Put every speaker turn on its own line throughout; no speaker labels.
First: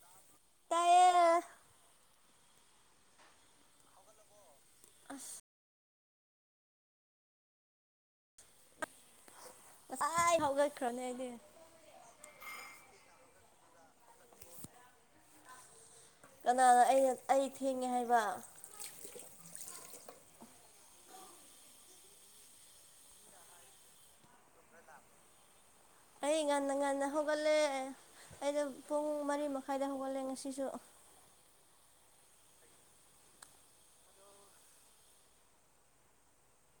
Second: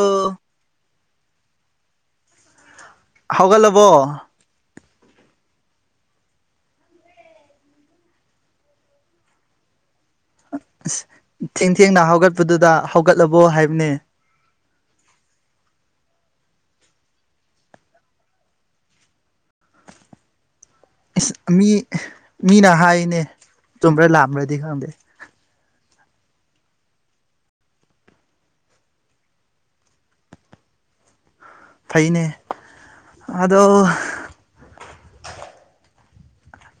ꯑꯥ
ꯍ
ꯍꯧꯒ ꯂꯕꯣ
ꯑꯁ ꯉꯁꯥꯏ ꯍꯧꯒꯠꯈ꯭ꯔꯕꯅꯦ ꯑꯩꯗꯤ
ꯊꯦꯡ ꯊꯦꯡ ꯅꯅꯥ ꯍꯧꯒ ꯗꯨꯗ ꯍꯧꯒꯠꯂꯕꯣ ꯍꯥꯏꯕꯅꯤ
ꯀꯅꯥꯅ ꯑꯩꯅ ꯑꯩ ꯊꯦꯡꯉꯦ ꯍꯥꯏꯕ
ꯏꯁ ꯃꯤ ꯃꯤꯅ ꯍꯥꯏꯅꯦ ꯆꯨꯝꯕ꯭ꯔꯥ ꯂꯥꯝꯕ꯭ꯔꯗꯤ ꯈꯪꯗꯦ
ꯑꯩ ꯉꯥꯟꯗ ꯉꯥꯟꯗ ꯍꯧꯒꯂꯦ ꯑꯩꯅ ꯄꯨꯡ ꯃꯔꯤ ꯃꯈꯥꯏꯗ ꯍꯧꯒꯠꯂꯦ ꯉꯁꯤꯁꯨ
ꯐꯩꯅꯦ ꯑꯗꯣ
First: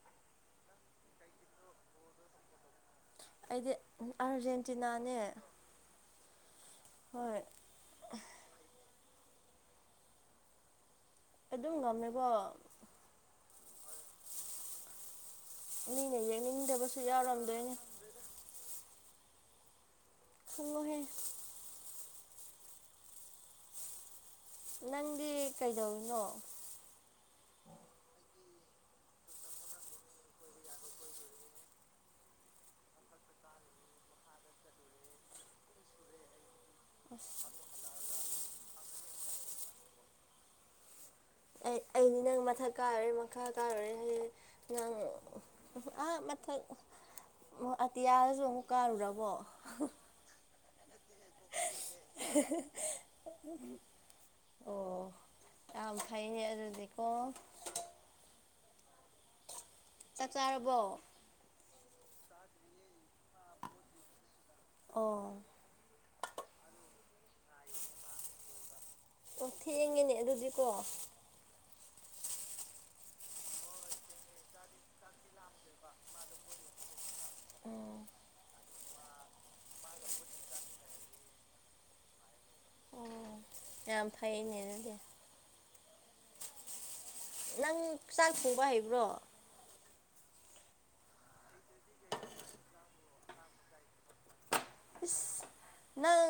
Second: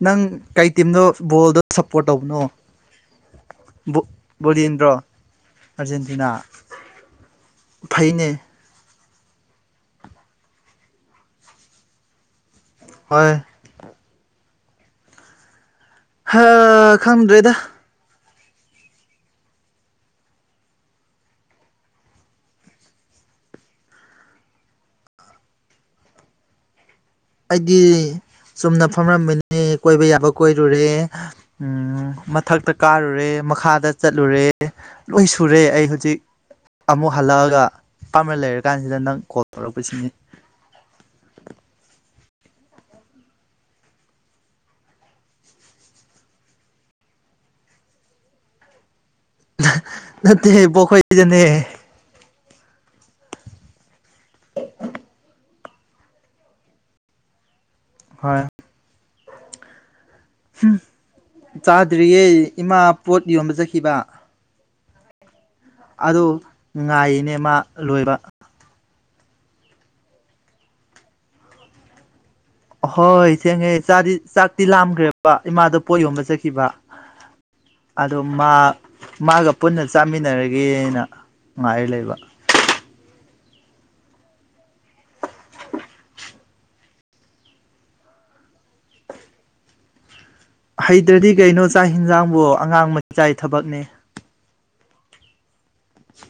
ꯅꯪ ꯀꯩ ꯇꯤꯝꯗꯣ ꯕꯣꯜꯗꯣ ꯁꯞꯄꯣꯔꯠ ꯇꯧꯕꯅꯣ
ꯑꯩꯗꯤ
ꯕꯣꯗꯤꯦꯟꯗ꯭ꯔꯣ
ꯑꯥꯔꯖꯦꯟꯇꯤꯅꯥꯅꯦ
ꯑꯥꯔꯖꯦꯟꯇꯤꯅꯥ
ꯍꯣꯏ
ꯐꯩꯅꯦ
ꯑꯗꯨꯝ ꯉꯝꯃꯦꯕꯣ
ꯍꯣꯏ
ꯃꯤꯅꯦ
ꯍꯥ
ꯌꯥꯅꯤ ꯍꯗ ꯁ
ꯈꯪꯗ꯭ꯔꯦꯗ
ꯌꯔꯣꯗꯅꯦ ꯑꯣꯍꯣꯏ ꯅꯪꯗꯤ ꯀꯩꯗꯧꯔꯤꯅꯣ
ꯑꯩꯗꯤ ꯆꯨꯝꯅ ꯐꯝꯂꯝꯝꯕꯅꯤ ꯀꯣꯏꯕ ꯌꯥꯕ ꯀꯣꯏꯔꯨꯔꯦ ꯎ ꯃꯊꯛꯇ ꯀꯥꯔꯨꯔꯦ ꯃꯈꯥꯗ ꯆꯠꯂꯨꯔꯦ ꯂꯣꯏ ꯁꯨꯔꯦ ꯑꯩ ꯍꯧꯖꯤꯛ ꯑꯃꯨꯛ ꯍꯜꯂꯛꯑꯒ ꯄꯥꯝꯅ ꯂꯩꯔꯀꯥꯟꯁꯤꯗ ꯅꯪ ꯀꯣꯜ ꯇꯧꯔꯛꯄꯁꯤꯅꯤ
ꯑꯩ ꯑꯩꯗꯤ ꯅꯪ ꯃꯊꯛ ꯀꯥꯔꯨꯔꯦ ꯃꯈꯥ ꯀꯥꯔꯨꯔꯦ ꯍꯥꯏ ꯅꯪ ꯑꯇꯌꯥꯁꯨ ꯀꯥ ꯎꯔ
ꯅ ꯄꯈꯣꯏꯖꯅꯦ
ꯑꯣ ꯑ ꯐꯩ ꯑꯗꯨꯗꯤꯀꯣ
ꯍꯣꯏ
ꯆꯥꯛ ꯆꯥꯔꯕꯣ
ꯗ꯭ꯔꯤꯌꯦ ꯏꯃꯥ ꯄꯣꯠ ꯌꯣꯟꯕꯖꯈꯤꯕ
ꯑꯣ
ꯁꯤꯅꯦꯃꯥ ꯂꯣꯏꯕ
ꯑꯣ ꯊꯤ ꯌꯦꯉꯅꯦ ꯑꯗꯨꯗꯤꯀꯣ
ꯑꯍꯣꯏ ꯊꯦꯡꯉꯦ ꯆꯥꯗꯤ ꯆꯥꯛꯇꯤ ꯂꯥꯝꯈ꯭ꯔꯦꯕ ꯏꯃꯥꯗꯣ ꯄꯣꯠ ꯌꯣꯟꯕ ꯆꯠꯈꯤꯕ ꯑꯣ ꯃꯥ ꯃꯥꯒ ꯄꯨꯟꯅ ꯆꯥꯃꯤꯟꯅꯔꯒꯦꯅ ꯉꯥꯏꯔꯤ ꯂꯩꯕ
ꯑꯣ ꯌꯥꯝ ꯐꯩꯅꯦ ꯑꯗꯨꯗꯤ ꯅꯪ ꯆꯥꯛ ꯊꯣꯡꯕ ꯍꯩꯕ꯭ꯔꯣ
ꯍꯩꯇ꯭ꯔꯗꯤ ꯀꯩꯅꯣ ꯆꯥꯛ ꯌꯦꯟꯁꯥꯡꯕꯨ ꯑꯉꯥꯡ ꯃ ꯆꯥꯏ ꯊꯕꯛꯅꯦ
ꯅꯪ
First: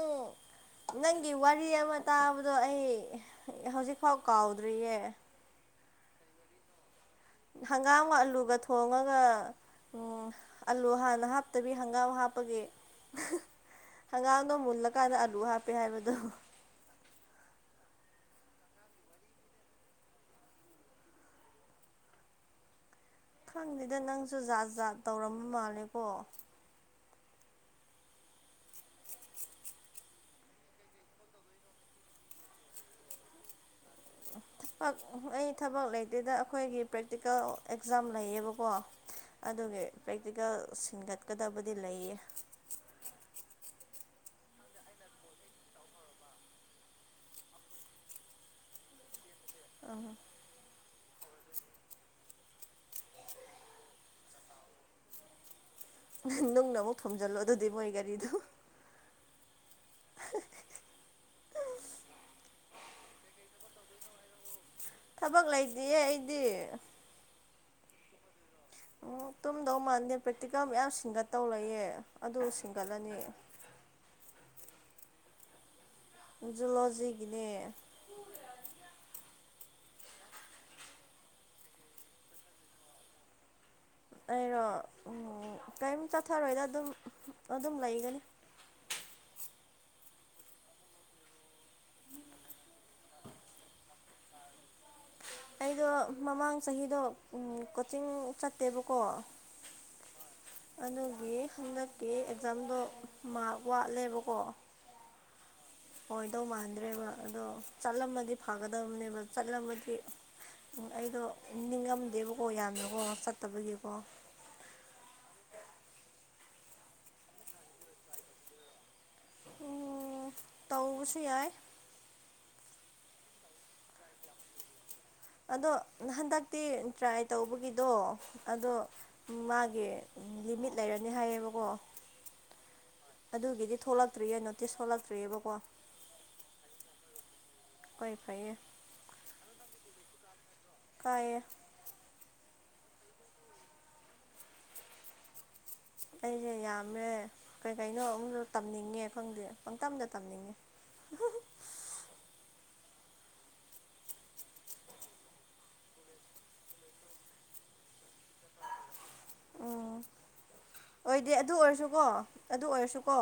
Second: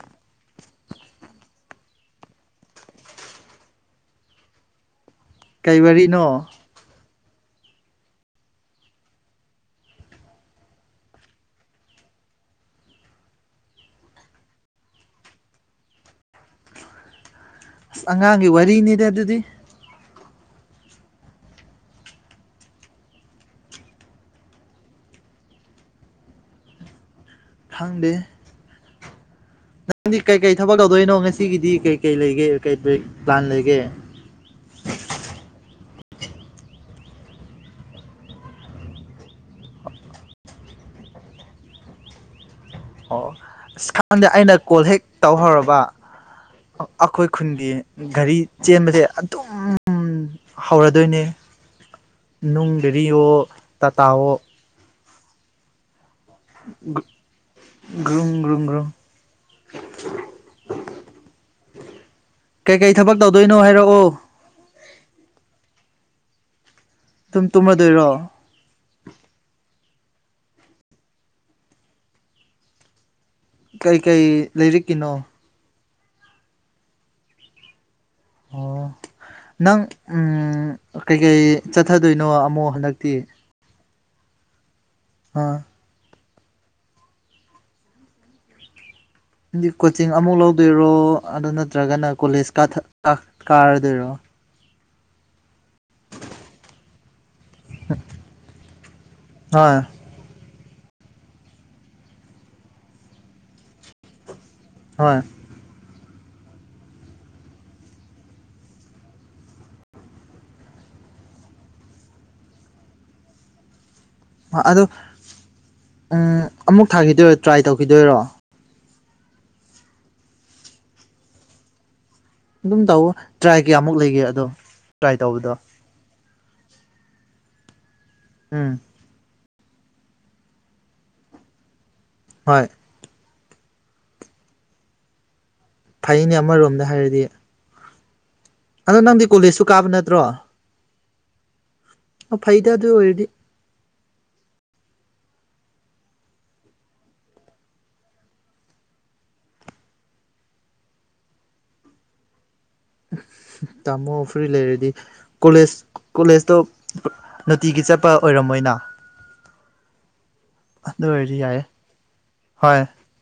ꯅꯪꯒꯤ ꯋꯥꯔꯤ ꯑꯃ ꯇꯥꯕꯗꯣ ꯑꯩ ꯍꯧꯖꯤꯛꯐꯥꯎ ꯀꯥꯎꯗ꯭ꯔꯤꯌꯦ
ꯀꯩ ꯋꯥꯔꯤꯅꯣ
ꯍꯪꯒꯥꯝꯒ ꯑꯂꯨꯒ ꯊꯣꯡꯉꯒ ꯎꯝ ꯑꯂꯨ ꯍꯥꯟꯅ ꯍꯥꯞꯇꯕꯤ ꯍꯪꯒꯥꯝ ꯍꯥꯞꯄꯒꯤ
[inaudible]
ꯍꯪꯒꯥꯥꯡꯗꯣ ꯃꯨꯜꯂꯀꯥꯟꯗ ꯑꯂꯨ ꯍꯥꯞꯄꯦ ꯍꯥꯏꯕꯗꯣ
ꯑꯁ ꯑꯉꯥꯡꯒꯤ ꯋꯥꯔꯤꯅꯤꯗꯤ ꯑꯗꯨꯗꯤ
ꯈꯪꯗꯦꯗ ꯅꯪꯁꯨ ꯖꯥꯠ ꯖꯥꯠ ꯇꯧꯔꯝꯕ ꯃꯥꯜꯂꯦꯀꯣ
ꯈꯪꯗꯦ ꯅꯪꯗꯤ ꯀꯩꯀꯩ ꯊꯕꯛ ꯇꯧꯗꯣꯏꯅꯣ ꯉꯁꯤꯒꯤꯗꯤ ꯀꯩ ꯀꯩ ꯂꯩꯒꯦ ꯀꯩ ꯄ꯭ꯂꯥꯟ ꯂꯩꯒꯦ [inaudible]
ꯑꯩ ꯊꯕꯛ ꯂꯩꯇꯦꯗ ꯑꯩꯈꯣꯏꯒꯤ ꯄ꯭ꯔꯦꯛꯇꯤꯀꯦꯜ ꯑꯦꯛꯖꯥꯝ ꯂꯩꯌꯦꯕꯀꯣ ꯑꯗꯨꯒꯤ ꯄ꯭ꯔꯦꯛꯇꯤꯀꯦꯜ ꯁꯤꯟꯒꯠꯀꯗꯕꯗꯤ ꯂꯩꯌꯦ
ꯑꯣ ꯑꯁ ꯈꯪꯗꯦ ꯑꯩꯅ ꯀꯣꯜ ꯍꯦꯛ ꯇꯧꯍꯧꯔꯕ ꯑꯩꯈꯣꯏ ꯈꯨꯟꯒꯤ ꯒꯥꯔꯤ ꯆꯦꯟꯕꯁꯦ ꯑꯗꯨꯝ ꯍꯧꯔꯗꯣꯏꯅꯦ ꯅꯨꯡꯗꯔꯤꯋꯣ ꯇꯥꯇꯥꯋꯣ
ꯅꯪꯅ ꯑꯃꯨꯛ ꯐꯝꯖꯤꯜꯂꯣ ꯑꯗꯨꯗꯤ ꯃꯣꯏ ꯒꯥꯔꯤꯗꯨ
ꯒ꯭ꯔꯨꯡ ꯒ꯭ꯔꯨꯡ ꯒ꯭ꯔꯨꯡ [inaudible] ꯀꯩꯀꯩ ꯊꯕꯛ ꯇꯧꯗꯣꯏꯅꯣ ꯍꯥꯏꯔꯛꯑꯣ
ꯊꯕꯛ ꯂꯩꯇꯌꯦ ꯑꯩꯗꯤ
ꯁꯨꯝ ꯇꯨꯝꯃꯗꯣꯏꯔꯣ
ꯎ ꯇꯨꯝꯗꯧ ꯃꯥꯥꯟꯗꯦ ꯄ꯭ꯔꯦꯛꯇꯤꯀꯦꯜ ꯃꯌꯥꯝ ꯁꯤꯡꯒꯠꯇꯧ ꯂꯩꯌꯦ ꯑꯗꯨ ꯁꯤꯡꯒꯠꯂꯅꯤ
ꯀꯩ ꯀꯩ ꯂꯩꯔꯤꯀꯤꯅꯣ
ꯖꯨꯂꯣꯖꯤꯒꯤꯅꯦ
ꯑꯣ ꯅꯪ ꯀꯩꯀꯩ ꯆꯠꯊꯗꯣꯏꯅꯣ ꯑꯃꯨꯛ ꯍꯟꯗꯛꯇꯤ
ꯑꯩꯅ
ꯍꯥ
ꯆꯠꯊꯔꯣꯏꯗ ꯑꯗꯨꯝ ꯑꯗꯨꯝ ꯂꯩꯒꯅꯤ
ꯗꯤ ꯀꯣꯆꯤꯡ ꯑꯃꯨꯛ ꯂꯧꯗꯣꯏꯔꯣ ꯑꯗꯨ ꯅꯠꯇ꯭ꯔꯒꯅ ꯀꯣꯂꯦꯖ ꯀꯥꯔꯗꯣꯏꯔꯣ
ꯑꯩꯗꯣ ꯃꯃꯥꯡ ꯆꯍꯤꯗꯣ ꯀꯣꯆꯤꯡ ꯆꯠꯇꯦꯕꯀꯣ
[inaudible]
ꯑꯗꯨꯒꯤ ꯍꯟꯗꯛꯀꯤ ꯑꯦꯛꯖꯥꯝꯗꯣ ꯃꯥꯔꯛ ꯋꯥꯠꯂꯦꯕꯀꯣ
ꯍꯣꯏ
ꯑꯣꯏꯣꯏꯗꯧ ꯃꯥꯟꯗ꯭ꯔꯦꯕ ꯑꯗꯣ ꯆꯠꯂꯝꯃꯗꯤ ꯐꯒꯗꯕꯅꯦꯕ ꯆꯠꯂꯝꯃꯗꯤ ꯎꯝ ꯑꯩꯗꯣ ꯅꯤꯡꯉꯝꯗꯦꯕꯀꯣ ꯌꯥꯝꯅꯀꯣ ꯆꯠꯇꯕꯒꯤꯀꯣ
ꯑꯗꯣ ꯎ ꯑꯃꯨꯛ ꯊꯥꯈꯤꯗꯣꯏꯔꯣ ꯇ꯭ꯔꯥꯏ ꯇꯧꯈꯤꯗꯣꯏꯔꯣ
ꯎꯝ ꯇꯧꯕꯁꯨ ꯌꯥꯏ
ꯑꯗꯨꯝ ꯇꯧꯑꯣ ꯇ꯭ꯔꯥꯏ ꯀꯌꯥꯃꯨꯛ ꯂꯩꯒꯦ ꯑꯗꯣ ꯇ꯭ꯔꯥꯏ ꯇꯧꯕꯗꯣ
ꯑꯗꯣ ꯍꯟꯗꯛꯇꯤ ꯇ꯭ꯔꯥꯏ ꯇꯧꯕꯒꯤꯗꯣ ꯑꯗꯣ
ꯎꯝ
ꯃꯥꯒꯤ ꯂꯤꯃꯤꯠ ꯂꯩꯔꯅꯤ ꯍꯥꯏꯌꯦꯕꯀꯣ
ꯍꯣꯏ
ꯑꯗꯨꯒꯤꯗꯤ ꯊꯣꯛꯂꯛꯇ꯭ꯔꯤꯌꯦ ꯅꯣꯇꯤꯁ ꯊꯣꯛꯂꯛꯇ꯭ꯔꯤꯑꯕꯀꯣ
ꯐꯩꯅꯦ ꯑꯃꯔꯣꯝꯗ ꯍꯥꯏꯔꯗꯤ
ꯀꯣꯏ ꯐꯥꯏ
ꯑꯗꯣ ꯅꯪꯗꯤ ꯀꯣꯂꯦꯖꯁꯨ ꯀꯥꯕ ꯅꯠꯇ꯭ꯔꯣ
ꯇꯥꯏꯌꯦ
ꯐꯩꯗ ꯑꯗꯨ ꯑꯣꯏꯗꯤ
ꯑꯩꯁꯦ ꯌꯥꯝꯃꯦ ꯀꯩ ꯀꯩꯅꯣ ꯑꯨꯁꯨ ꯇꯝꯅꯤꯡꯉꯦ ꯈꯪꯗꯦ ꯄꯪꯇꯝꯗ ꯇꯝꯅꯤꯡꯉꯦ
[inaudible] ꯇꯥꯃꯣ ꯐꯨꯔꯤ ꯂꯩꯔꯗꯤ ꯀꯣꯂꯦꯖ ꯀꯣꯂꯦꯖꯇꯣ ꯅꯨꯡꯇꯤꯒꯤ ꯆꯠꯄ ꯑꯣꯏꯔꯝꯃꯣꯏ ꯑꯅꯥ
ꯎ ꯑꯣꯏꯗꯤꯦ ꯑꯗꯨ
ꯌꯥꯏꯌꯦ
ꯑꯣꯏꯔꯁꯨꯀꯣ ꯑꯗꯨ
ꯍꯣꯏ
ꯑꯣꯏꯔꯁꯨꯀꯣ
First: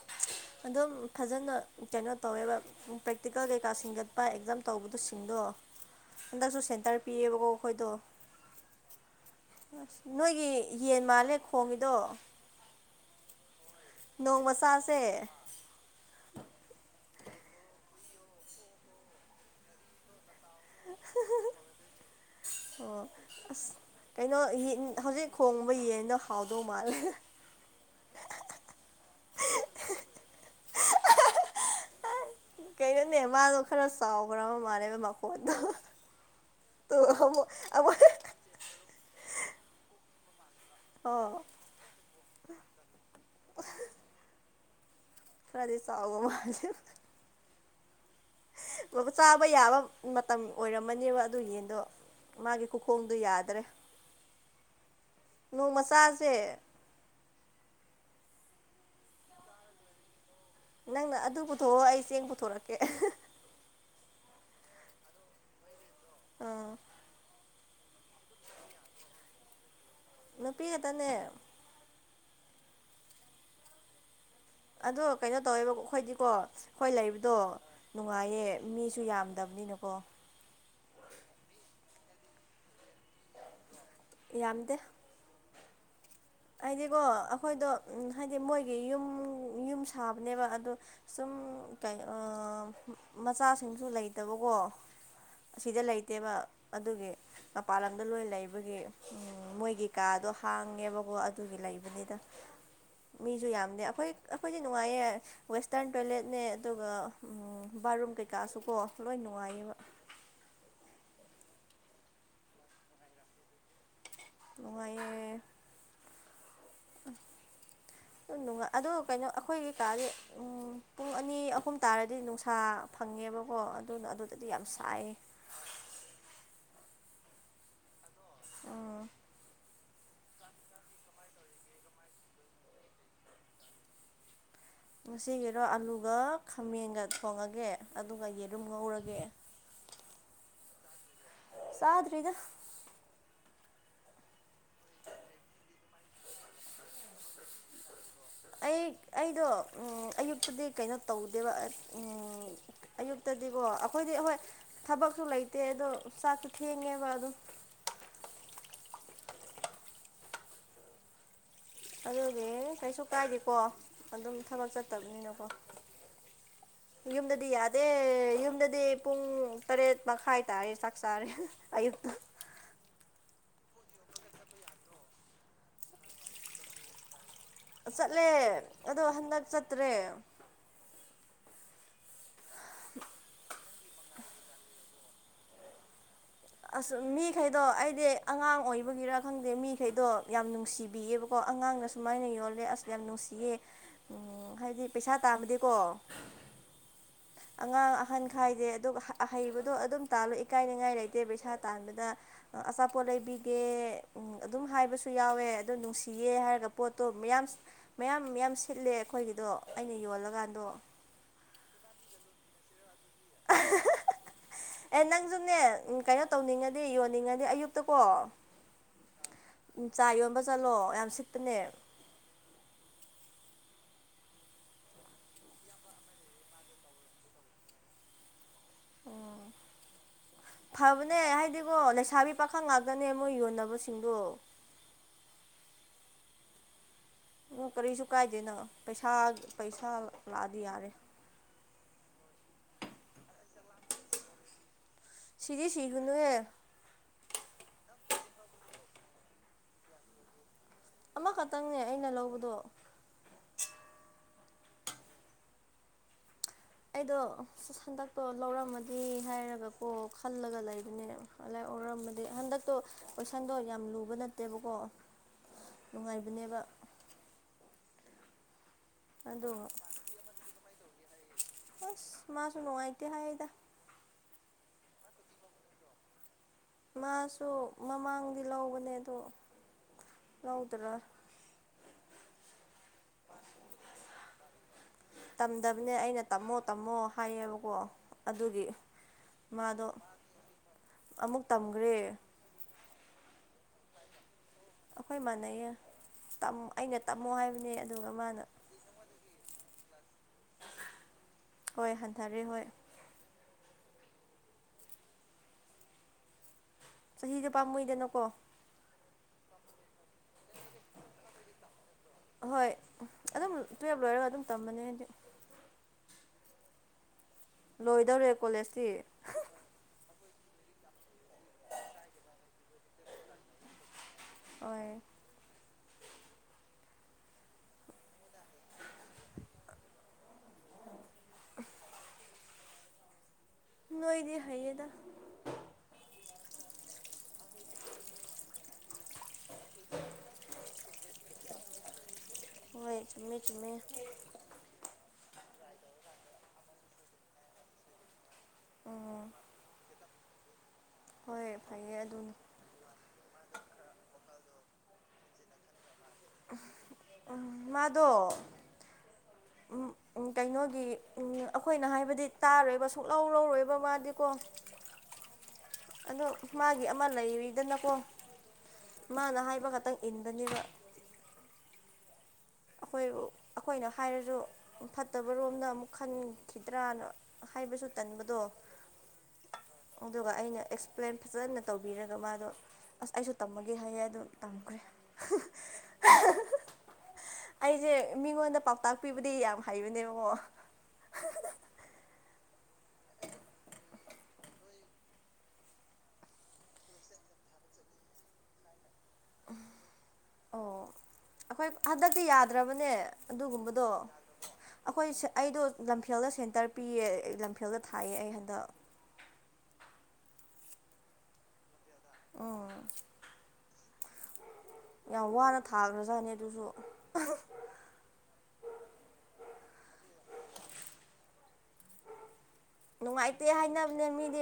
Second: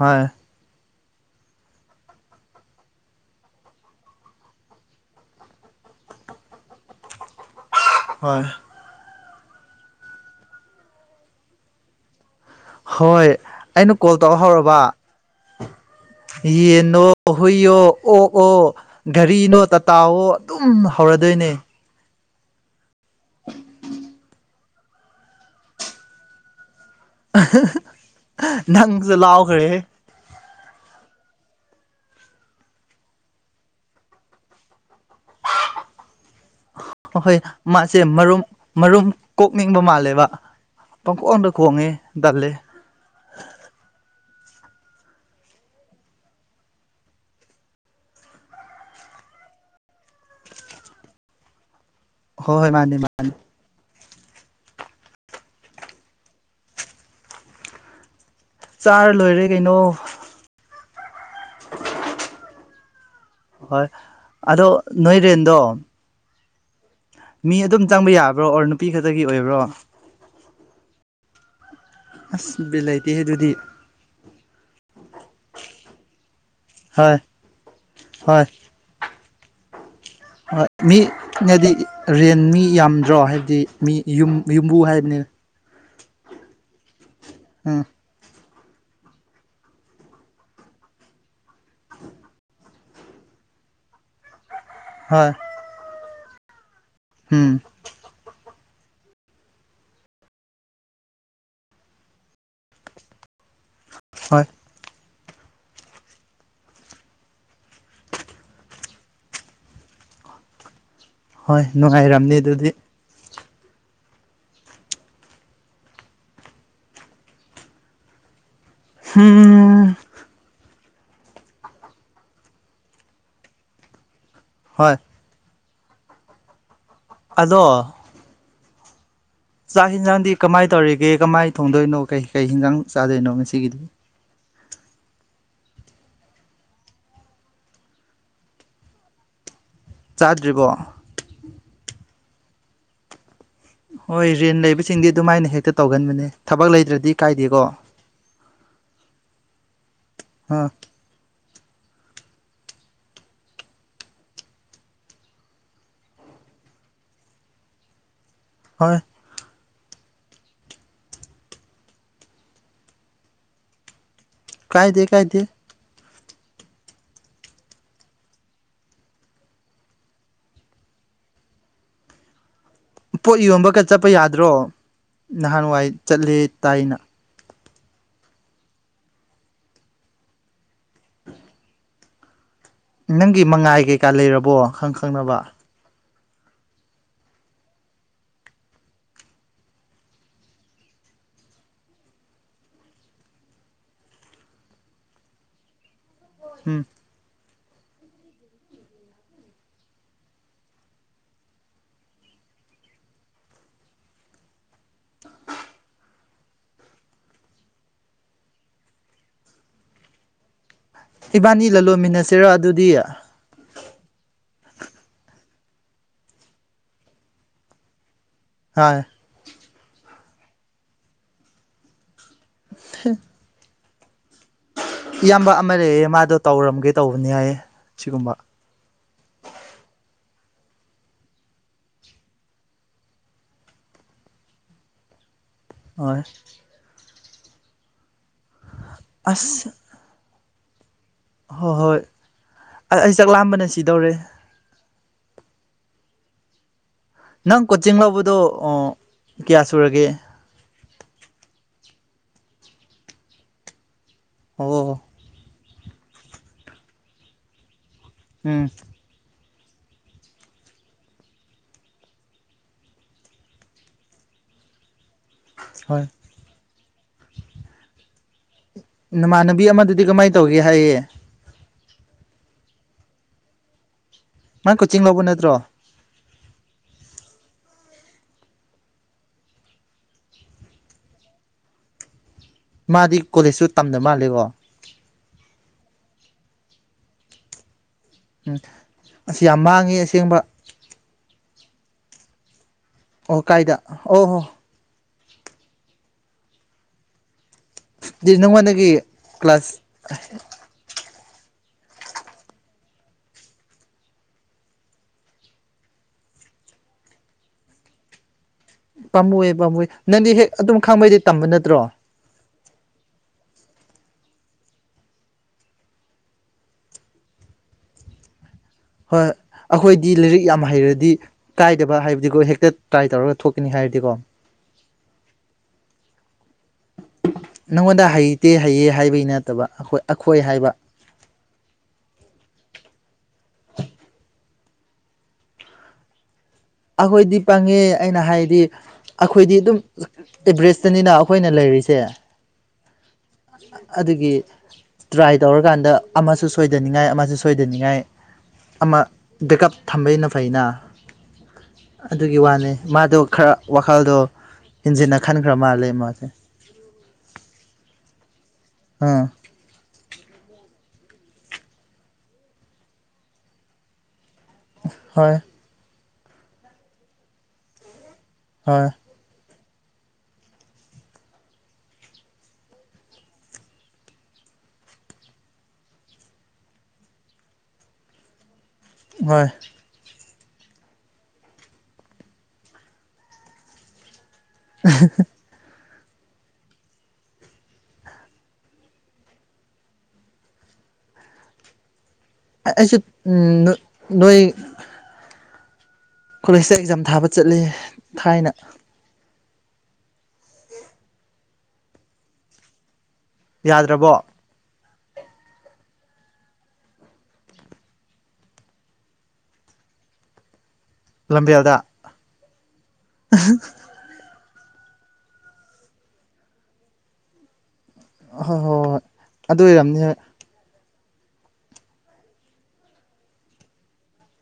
ꯍꯣꯏ
ꯑꯗꯨꯝ ꯐꯖꯅ ꯀꯩꯅꯣ ꯇꯧꯋꯦꯕ ꯄ꯭ꯔꯦꯛꯇꯤꯀꯦꯜ ꯀꯩꯀꯥ ꯁꯤꯡꯒꯠꯄ ꯑꯦꯛꯖꯥꯝ ꯇꯧꯕꯗꯁꯤꯡꯗꯣ ꯀꯗꯁꯨ ꯁꯦꯟꯇꯔ ꯄꯤꯑꯕ ꯀꯣ ꯑꯩꯈꯣꯏꯗꯣ
ꯍꯣꯏ
ꯑꯁ ꯅꯣꯏꯒꯤ ꯌꯦꯟ ꯃꯥꯜꯂꯦ ꯈꯣꯡꯉꯤꯗꯣ
ꯍꯣꯏ ꯑꯩꯅ ꯀꯣꯜ ꯇꯧꯔ
ꯅꯣꯡ
ꯍꯧꯔꯕ
ꯃꯆꯥꯁꯦ
ꯌꯦꯟꯅꯣ ꯍꯨꯏꯌꯣ ꯑꯣꯛ ꯑꯣ ꯘꯔꯤꯅꯣ ꯇꯥꯇꯥꯥꯎꯋ ꯑꯗꯨꯝ ꯍꯧꯔꯗꯣꯏꯅꯦ
ꯑꯣ ꯑꯁ ꯀꯩꯅꯣ ꯍꯧꯖꯤꯛ ꯈꯣꯡꯕ ꯌꯦꯟꯅ ꯍꯥꯎꯗꯧꯕ
ꯅꯪ ꯆ ꯂꯥꯎꯈꯔꯦ
ꯀꯩꯅꯣꯅꯦ ꯃꯥꯗꯣ ꯈꯔ ꯆꯥꯎꯈ꯭ꯔꯕ ꯃꯥꯜꯂꯕ ꯃꯀꯣꯟꯗꯣ
ꯍꯍꯣꯏ ꯃꯥꯁꯦ ꯃꯔꯨꯝ ꯃꯔꯨꯝ ꯀꯣꯛꯅꯤꯡꯕ ꯃꯥꯜꯂꯦꯕ ꯄ ꯀꯣꯛ
ꯑꯣ
ꯑꯗ ꯈꯉꯦ ꯗꯂꯦ
ꯐꯔꯤ ꯁꯥꯕ ꯃꯥo ꯕ ꯆꯥꯕ ꯌꯥꯕ ꯃꯇꯝ ꯑꯣꯏꯔꯝꯃꯅꯦꯕ ꯑꯗꯨ ꯌꯦꯟꯗꯣ
ꯍꯣꯏ
ꯃꯥꯒꯤ
ꯍꯣꯏ ꯃꯥꯅꯦ
ꯈꯨꯈꯣꯡꯗꯨ
ꯃꯥꯅꯦ
ꯌꯥꯗ꯭ꯔꯦ ꯅꯣꯡ ꯃꯆꯥꯥꯁꯦ
ꯆꯥꯔ ꯂꯣꯏꯔꯦ ꯀꯩꯅꯣ
ꯅꯪꯅ ꯑꯗꯨ ꯄꯨꯊꯣꯛꯑꯣ ꯑꯩ ꯆꯦꯡ ꯄꯨꯊꯣꯔꯛꯀꯦ
ꯍꯣꯏ ꯑꯗꯣ ꯅꯣꯏꯦꯟꯗ
ꯑꯥ
ꯃꯤ ꯑꯗꯨꯝ ꯆꯪꯕ ꯌꯥꯕ꯭ꯔꯣ ꯑꯣꯔ ꯅꯨꯄꯤ ꯈꯛꯇꯒꯤ ꯑꯣꯏꯕ꯭ꯔꯣ
ꯅꯨꯄꯤ ꯈꯦꯛꯇꯅꯦ
ꯑꯁ ꯕꯤꯂꯇꯤ ꯍꯦ ꯑꯗꯨꯗꯤ
ꯑꯗꯣ ꯀꯩꯅꯣ ꯇꯧꯋꯦꯕ ꯑꯩꯈꯣꯏꯗꯤꯀꯣ ꯑꯩꯈꯣꯏ
ꯍꯣꯏ
ꯂꯩꯕꯗꯣ
ꯍꯣꯏ
ꯅꯨꯡꯉꯥꯏꯌꯦ ꯃꯤꯁꯨ ꯌꯥꯝ ꯗꯕꯅꯤ ꯅꯀꯣ
ꯍꯣꯏ ꯃꯤꯅꯗꯤ ꯔꯦꯟ ꯃꯤ ꯌꯥꯝꯗ꯭ꯔꯣ ꯍꯥꯏꯕꯗꯤ ꯃꯤ ꯌꯨꯝ
ꯌꯥꯝꯗꯦ
ꯌꯨꯝꯕꯨ ꯍꯥꯏꯕꯅꯦ
ꯍꯥꯏꯗꯤꯀꯣ ꯑꯩꯈꯣꯏꯗꯣ
ꯎꯝ
ꯎ ꯍꯥꯏꯗꯤ ꯃꯣꯏꯒꯤ ꯌꯨꯝ ꯌꯨꯝ ꯁꯥꯕꯅꯦꯕ ꯑꯗꯣ ꯁꯨꯝ ꯀꯩꯅ ꯃꯆꯥꯁꯤꯡꯁꯨ ꯂꯩꯇꯕꯀꯣ
ꯍꯣꯏ
ꯑꯁꯤꯗ ꯂꯩꯇꯦꯕ ꯑꯗꯨꯒꯤ
ꯎꯝ
ꯃꯄꯥꯟ ꯂꯝꯗ ꯂꯣꯏ ꯂꯩꯕ ꯑꯩꯒꯤ ꯎ ꯃꯣꯏꯒꯤ ꯀꯥꯗꯣ ꯍꯥꯡꯉꯦꯕꯀꯣ ꯑꯗꯨꯒꯤ ꯂꯩꯕꯅꯤꯗ ꯃꯤꯁꯨ ꯌꯥꯝꯗ ꯑꯩꯈꯣꯏ
ꯍꯣꯏ
ꯑꯩꯈꯣꯏꯁꯦ ꯅꯨꯡꯉꯥꯏꯌꯦ ꯋꯦꯁꯇꯔꯟ ꯇꯣꯏꯂꯦꯠꯅꯦ ꯑꯗꯨꯒ ꯕꯥꯠꯔꯨꯝ ꯀꯩꯀꯥꯁꯨꯀꯣ ꯂꯣꯏ ꯅꯨꯡꯉꯥꯏꯌꯦꯕ
ꯍꯣꯏ ꯅꯨꯡꯉꯥꯏꯔꯝꯅꯤ ꯑꯗꯨꯗꯤ
ꯅꯨꯡꯉꯥꯏ ꯅꯨꯡꯉ ꯑꯗꯣ ꯀꯩꯅꯣ ꯑꯩꯈꯣꯏꯒꯤ
ꯎꯝ
ꯀꯥꯥꯁꯦ ꯄꯨꯡ ꯑꯅꯤ ꯑꯍꯨꯝ ꯇꯥꯔꯗꯤ ꯅꯨꯡꯁꯥ ꯐꯪꯉꯦꯕꯀꯣ ꯑꯗꯨꯅ ꯑꯗꯨꯗꯗꯤ ꯌꯥꯝ
ꯍꯣꯏ
ꯁꯥꯏ
ꯑꯗꯣ
ꯑ
ꯆꯥꯛ ꯌꯦꯤꯟꯖꯥꯡꯗꯤ ꯀꯃꯥꯏꯅ ꯇꯧꯔꯤꯒꯦ ꯀꯃꯥꯏ ꯊꯣꯡꯗꯣꯏꯅꯣ ꯀꯩ ꯀꯩ ꯍꯟꯖꯥꯡ ꯆꯥꯗꯣꯏꯅꯣ ꯉꯁꯤꯒꯤꯗꯤ
ꯉꯁꯤꯒꯤꯩꯅꯣ ꯑꯂꯨꯒ ꯈꯥꯃꯦꯟꯒ ꯊꯣꯡꯉꯒꯦ ꯑꯗꯨꯒ ꯌꯦꯂꯨꯝ ꯉꯧꯔꯒꯦ
ꯆꯥꯗ꯭ꯔꯤꯕꯣ
ꯑꯥꯗꯔꯗ
ꯍꯣꯏ ꯔꯔꯤꯟ ꯂꯩꯕꯁꯤꯡꯗꯤ ꯑꯗꯨꯃꯥꯏꯅ ꯍꯦꯛꯇ ꯇꯧꯒꯟꯕꯅꯦ ꯊꯕꯛ ꯂꯩꯗ꯭ꯔꯗꯤ ꯀꯥꯏꯗꯦꯀꯣ
ꯑꯩ ꯑꯩꯗꯣ ꯑꯌꯨꯛꯇꯗꯤ
ꯑꯥ
ꯀꯩꯅꯣ ꯇꯧꯗꯦꯕ ꯑꯌꯨꯛꯇꯗꯤꯀꯣ ꯑꯩꯈꯣꯏꯗꯤ ꯍꯣꯏ ꯊꯕꯛꯁꯨ ꯂꯩꯇꯦ ꯑꯗꯣ ꯆꯥꯛꯁꯨ ꯊꯦꯡꯉꯦꯕ ꯑꯗꯨꯝ
ꯍꯣꯏ
ꯑꯗꯨꯗꯤ ꯀꯩꯁꯨ ꯀꯥꯏꯗꯦꯀꯣ ꯑꯗꯨꯝ ꯊꯕꯛ
ꯀꯥꯏꯗꯦ ꯀꯥꯏꯗꯦ
ꯆꯠꯇꯕꯅꯤꯅꯀꯣ
[inaudible]
ꯌꯨꯝꯗꯗꯤ ꯌꯥꯗꯦ ꯌꯨꯝꯗꯗꯤ ꯄꯨꯡ ꯇꯔꯦꯠ ꯃꯈꯥꯏ ꯇꯥꯔꯦ ꯆꯥꯛ ꯆꯥꯔꯦꯨ [inaudible]
[inaudible] ꯄꯣꯠ ꯌꯣꯟꯕꯒ ꯆꯠꯄ ꯌꯥꯗ꯭ꯔꯣ ꯅꯍꯥꯟꯋꯥꯏ ꯆꯠꯂꯦ ꯇꯥꯏꯅ
ꯆꯠꯂꯦ ꯑꯗꯣ ꯍꯟꯗꯛ ꯆꯠꯇ꯭ꯔꯦ
ꯅꯪꯒꯤ ꯃꯉꯥꯏ ꯀꯩꯀꯥ ꯂꯩꯔꯕꯣ ꯈꯪ ꯈꯪꯅꯕ
ꯑꯁ ꯃꯤꯈꯩꯗꯣ ꯑꯩꯗꯤ ꯑꯉꯥꯡ ꯑꯣꯏꯕꯒꯤꯔꯥ ꯈꯪꯗꯦ ꯃꯤꯈꯩꯗꯣ ꯌꯥꯝ ꯅꯨꯡꯁꯤꯕꯤꯌꯦꯕꯀꯣ ꯑꯉꯥꯡꯅ ꯁꯨꯃꯥꯏꯅ ꯌꯣꯜꯂꯦ ꯑꯁ ꯌꯥꯝ ꯅꯨꯡꯁꯤꯌꯦ ꯍꯥꯏꯗꯤ ꯄꯩꯁꯥ ꯇꯥꯕꯗꯤꯀꯣ
ꯍꯝ
ꯑꯉꯥꯡ ꯑꯍꯟ ꯈꯥꯏꯗꯦ ꯑꯗꯨꯒ ꯑꯍꯩꯕꯗꯣ ꯑꯗꯨꯝ ꯇꯥꯂꯣ ꯏꯀꯥꯏꯅꯤꯉꯥꯏ ꯂꯩꯇꯦ ꯦ ꯄꯩꯁꯥ ꯇꯥꯟꯕꯗ ꯑꯆꯥꯄꯣꯠ ꯂꯩꯕꯤꯒꯦ ꯑꯗꯨꯝ ꯍꯥꯏꯕ ꯨ ꯌꯥꯎꯋꯦ ꯑꯗꯨ ꯅꯨꯡꯁꯤ ꯌꯦ ꯍꯥꯏꯔꯒ ꯄꯣꯠꯇꯣ ꯃꯌꯥꯝ ꯃꯌꯥꯝ ꯃꯌꯥꯝ ꯁꯤꯠꯂꯦ ꯑꯩꯈꯣꯏꯒꯤꯗꯣ ꯑꯩꯅ ꯌꯣꯜꯂꯀꯥꯟꯗꯣ
ꯏꯕꯥꯅꯤ ꯂꯂꯣꯟꯃꯤꯟꯅꯁꯤꯔꯣ ꯑꯗꯨꯗꯤ
ꯑꯦ ꯅꯪꯁꯨꯅꯦ ꯀꯩꯅꯣ ꯇꯧꯅꯤꯡꯉꯗꯤ ꯌꯣꯟꯅꯤꯡꯉꯗꯤ ꯑꯌꯨꯛꯇꯀꯣ
ꯍꯣꯏ
ꯎ ꯆꯥ ꯌꯣꯟꯕ ꯆꯠꯂꯣ ꯌꯥꯝ ꯁꯤꯄꯅꯦ
ꯐ ꯏꯌꯥꯝꯕ ꯑꯃ ꯂꯩꯌꯦꯦ ꯃꯥꯗꯣ ꯇꯧꯔꯝꯒꯦ ꯇꯧꯕꯅꯤ ꯍꯥꯏꯌꯦ ꯁꯤꯒꯨꯝꯕ [inaudible] [inaudible]
ꯐꯕꯅꯦ ꯍꯥꯏꯗꯤꯀꯣ ꯂꯩꯁꯥꯕꯤ ꯄꯥꯈꯪ ꯉꯥꯛꯇꯅꯦ ꯃꯣꯏ ꯌꯣꯟꯅꯕꯁꯤꯡꯗꯣ
ꯑ
ꯎ ꯀꯔꯤꯁꯨ ꯀꯥꯏꯗꯦꯅ ꯄꯩꯁꯥ
ꯑꯁ
ꯄꯩꯁꯥ ꯂꯥꯛꯑꯗꯤ ꯌꯥꯔꯦ
ꯍꯣꯏ ꯍꯣꯏ ꯑꯩ ꯆꯥꯛ ꯂꯥꯝꯕꯅ ꯁꯤꯗꯧꯔꯦ
ꯁꯤꯔꯤꯁꯤ ꯍꯨꯅꯨꯋꯦ
ꯅꯪ ꯀꯣꯆꯤꯡ ꯂꯧꯕꯗꯣ ꯀꯌꯥ ꯁꯨꯔꯒꯦ
ꯑꯃꯈꯛꯇꯪꯅꯦ ꯑꯩꯅ ꯂꯧꯕꯗꯣ
ꯑꯣ
ꯑꯩꯗꯣ ꯍꯟꯗꯛꯇꯣ
ꯎꯝ
ꯂꯧꯔꯝꯃꯗꯤ ꯍꯥꯏꯔꯒ ꯀꯣ ꯈꯜꯂꯒ ꯂꯩꯕꯅꯦ ꯑꯗꯨꯥꯏ ꯑꯣꯏꯔꯝꯕꯗꯤ ꯍꯟꯗꯛꯇꯣ ꯀꯣꯏꯁꯟꯗꯣ ꯌꯥꯝ ꯂꯨꯕ ꯅꯠꯇꯦꯕꯀꯣ ꯑꯣ
ꯍꯣꯏ
ꯅꯨꯡꯉꯥꯏꯕꯅꯦꯕ
ꯅꯃꯥꯟꯅꯕꯤ
ꯑꯗꯨꯒ
ꯑꯃꯗꯗꯤ ꯀꯃꯥꯏꯅ ꯇꯧꯒꯦ ꯍꯥꯏꯌꯦ
ꯑꯁ ꯃꯥꯁꯨꯅꯣꯉ ꯏꯇ ꯍꯥꯏꯗ
ꯃꯥꯪ ꯀꯣꯆꯤꯡ ꯂꯧꯕ ꯅꯠꯇ꯭ꯔꯣ
ꯃꯥꯁꯨ ꯃꯃꯥꯡꯗꯤ ꯂꯧꯕꯅꯦ ꯑꯗꯣ ꯂꯧꯎꯗꯔꯥ
ꯃꯥꯗꯤ ꯀꯣꯂꯦꯖꯁꯨ ꯇꯝꯗ ꯃꯥꯜꯂꯦꯀꯣ
ꯇꯝꯗꯕꯅꯦ ꯑꯩꯅ ꯇꯝꯃꯣ ꯇꯝꯃꯣ ꯍꯥꯏꯌꯦꯕꯀꯣ
ꯎꯝ
ꯑꯗꯨꯒꯤ
ꯑꯁꯤꯁ ꯌꯥꯝ
ꯃꯥꯗꯣ
ꯃꯥꯡꯉꯤ ꯑꯁꯦꯡꯕ
ꯑꯃꯨꯛ ꯇꯝꯈ꯭ꯔꯦ
ꯑꯣ ꯀꯥꯏꯗ ꯑꯣ ꯍꯣ
ꯑꯩꯈꯣꯏꯃꯥꯟꯅꯩꯌꯦ ꯑꯩꯅ ꯇꯝꯃꯣ ꯍꯥꯏꯕ
ꯅꯪꯉꯣꯟꯅꯗꯒꯤ ꯀ꯭ꯂꯥꯁ
ꯍꯣꯏ ꯍꯟꯊꯔꯦ ꯍꯣꯏ ꯆꯍꯤꯗꯤ ꯄꯥꯝꯃꯨꯏꯗꯅꯀꯣ
ꯄꯥꯝꯃꯨꯑ ꯄꯥꯝꯃꯨꯑꯦ ꯅꯪꯗꯤ ꯍꯦꯛ ꯑꯗꯨꯝ ꯈꯪꯕꯩꯗꯤ ꯇꯝꯕ ꯅꯠꯇ꯭ꯔꯣ
ꯍꯣꯏ ꯑꯗꯨꯝ ꯇꯨꯌꯦꯜꯞ ꯂꯣꯏꯔꯒ ꯑꯗꯨꯝ ꯇꯝꯕꯅꯦ ꯍꯥꯏꯗꯤ ꯂꯣꯏꯗꯧꯔꯦ ꯀꯣꯂꯦꯁ
ꯍꯣꯏ ꯑꯩꯈꯣꯏꯗꯤ ꯂꯥꯏꯔꯤꯛ ꯌꯥꯝ ꯍꯩꯔꯗꯤ ꯀꯥꯏꯗꯕ ꯍꯥꯏꯕꯗꯤ ꯍꯦꯛꯇ ꯇ꯭ꯔꯥꯏ ꯇꯧꯔꯒ ꯊꯣꯛꯀꯅꯤ ꯍꯥꯏꯔꯗꯤꯀꯣ꯫
ꯍꫭꯏ
ꯅꯪꯉꯣꯟꯗ ꯍꯩꯇꯦ ꯍꯩꯌꯦ ꯍꯥꯏꯕꯒꯤ ꯅꯠꯇꯕꯥ ꯑꯩꯈꯣꯏ ꯍꯥꯏꯕ꯫
ꯅꯣꯏꯗꯤ ꯍꯩꯌ°ꯗꯥ
ꯑꯩꯈꯣꯏꯗꯤ ꯄꯪꯉꯦ ꯑꯩꯅ ꯍꯥꯏꯗꯤ ꯑꯩꯈꯣꯏꯗꯤ ꯑꯗꯨꯝ ꯑꯦꯚꯔꯦꯁꯇꯅꯤꯅ ꯑꯩꯈꯣꯏꯅ ꯂꯩꯕꯁꯤ꯫ ꯂꯩꯔꯤꯁꯦ
ꯍꯣꯏꯏ
ꯑꯗꯨꯒꯤ ꯇ꯭ꯔꯥꯏ ꯇꯧꯔꯀꯥꯟꯗ ꯑꯃꯁꯨ ꯁꯣꯏꯗꯅꯕꯥ ꯁꯣꯏꯗꯅꯤꯡꯉꯥꯏꯒꯤ ꯑꯃꯁꯨ ꯁꯣꯏꯗꯅꯤꯡꯉꯥꯏ ꯑꯃ
ꯎꯝ
ꯕꯦꯛꯀꯀꯞ ꯊꯝꯕꯩꯅ ꯐꯩꯅꯥ
ꯍꯣꯏ ꯐꯩꯌꯦ ꯑꯗꯨꯅꯤ
ꯋꯥꯈꯜꯗꯣ ꯍꯦꯟꯖꯤꯟꯅ ꯈꯟꯈ꯭ꯔꯕꯥ ꯃꯥꯜꯂꯦ ꯃꯥꯏ
ꯎꯝꯝ ꯃꯥꯗꯣ꯫
ꯍꯥꯥꯍ
ꯀꯩꯅꯣꯒꯤ ꯑꯩꯈꯣꯏꯅ ꯍꯥꯏꯕꯗꯤ ꯇꯥꯔꯣꯏꯕꯥ ꯁꯨꯛꯂꯧ ꯂꯧꯔꯣꯏꯗꯕꯅꯤ ꯃꯥꯗꯤꯀꯣ
ꯍꯣꯏꯏꯏ
ꯑꯗꯣ ꯃꯥꯒꯤ ꯑꯃꯗꯤ ꯂꯩꯔꯤꯗꯅꯀꯣ
ꯍꯣꯏ
ꯃꯥꯅ ꯍꯥꯏꯕ ꯈꯛꯇꯪ ꯅꯪ ꯏꯟꯒꯅꯤꯕꯥ ꯑꯩꯈꯣꯏꯁꯨ ꯑꯩꯈꯣꯏꯅ ꯍꯥꯏꯔꯁꯨ ꯐꯠꯇꯕꯔꯣꯝꯗꯥ ꯑꯃꯨꯛ ꯈꯟꯈꯤꯗ꯭ꯔꯅꯥ ꯍꯥꯏꯕꯁꯨ ꯇꯟꯕꯗꯨꯅꯤ
ꯍꯣꯏꯏo
ꯑꯗꯨꯒ ꯑꯩꯅ ꯑꯦꯛꯁꯄ꯭ꯂꯦꯟ ꯐꯖꯅ ꯇꯧꯕꯤꯔꯒꯥ ꯃꯥꯗꯣꯁꯨ ꯑꯁ ꯑꯩꯁꯨ ꯇꯝꯃꯒꯦ ꯍꯥꯏꯌꯦ ꯑꯗꯣ꯫
[unintelligible]
[unintelligible] ꯑꯩꯁꯦ ꯃꯤꯉꯣꯟꯗ ꯄꯥꯎꯇꯥꯛ ꯄꯤꯕꯗꯗꯤ ꯌꯥꯝ ꯍꯩꯕꯅꯦꯕꯀꯣ꯫
ꯑꯩꯁꯨ ꯎꯝ ꯅꯣꯏꯒꯤ ꯀꯣꯂꯦꯁꯇꯥ ꯑꯦꯛꯖꯥꯝ ꯊꯥꯕ ꯆꯠꯂꯤ ꯊꯥꯏꯅ꯫
ꯎꯝ ꯑꯣ ꯑꯩꯈꯣꯏ ꯍꯟꯗꯛꯇꯤ ꯌꯥꯟꯗ꯭ꯔꯕꯅꯤ ꯑꯗꯨꯒꯨꯝꯕꯗꯨ꯫
ꯌꯥꯗ꯭ꯔꯕꯣ
ꯑꯩꯈꯣꯏ ꯑꯩꯗꯣ ꯂꯝꯐꯦꯜꯗ ꯁꯦꯟꯇꯔ ꯄꯤꯌꯦ ꯂꯝꯐꯦꯜꯗ ꯊꯥꯏ ꯑꯩ ꯍꯟꯗꯛ꯫
[inaudible] ꯂꯝꯕ°ꯟ ꯗꯥ
ꯎꯝ
ꯑꯍꯥ
ꯌꯥꯝꯅ ꯋꯥꯅ ꯊꯥꯈ꯭ꯔꯖꯥꯠꯅꯤ ꯑꯗꯨꯁꯨ꯫
ꯍꯣꯏ ꯍꯣꯏ ꯍꯣꯏ ꯑꯗꯨ ꯑꯣꯏꯔꯝꯅꯤ ꯅꯪ
ꯅꯨꯡꯉꯥꯏꯇꯦ ꯍꯥꯏꯅꯕꯅꯤ ꯃꯤꯗꯤ꯫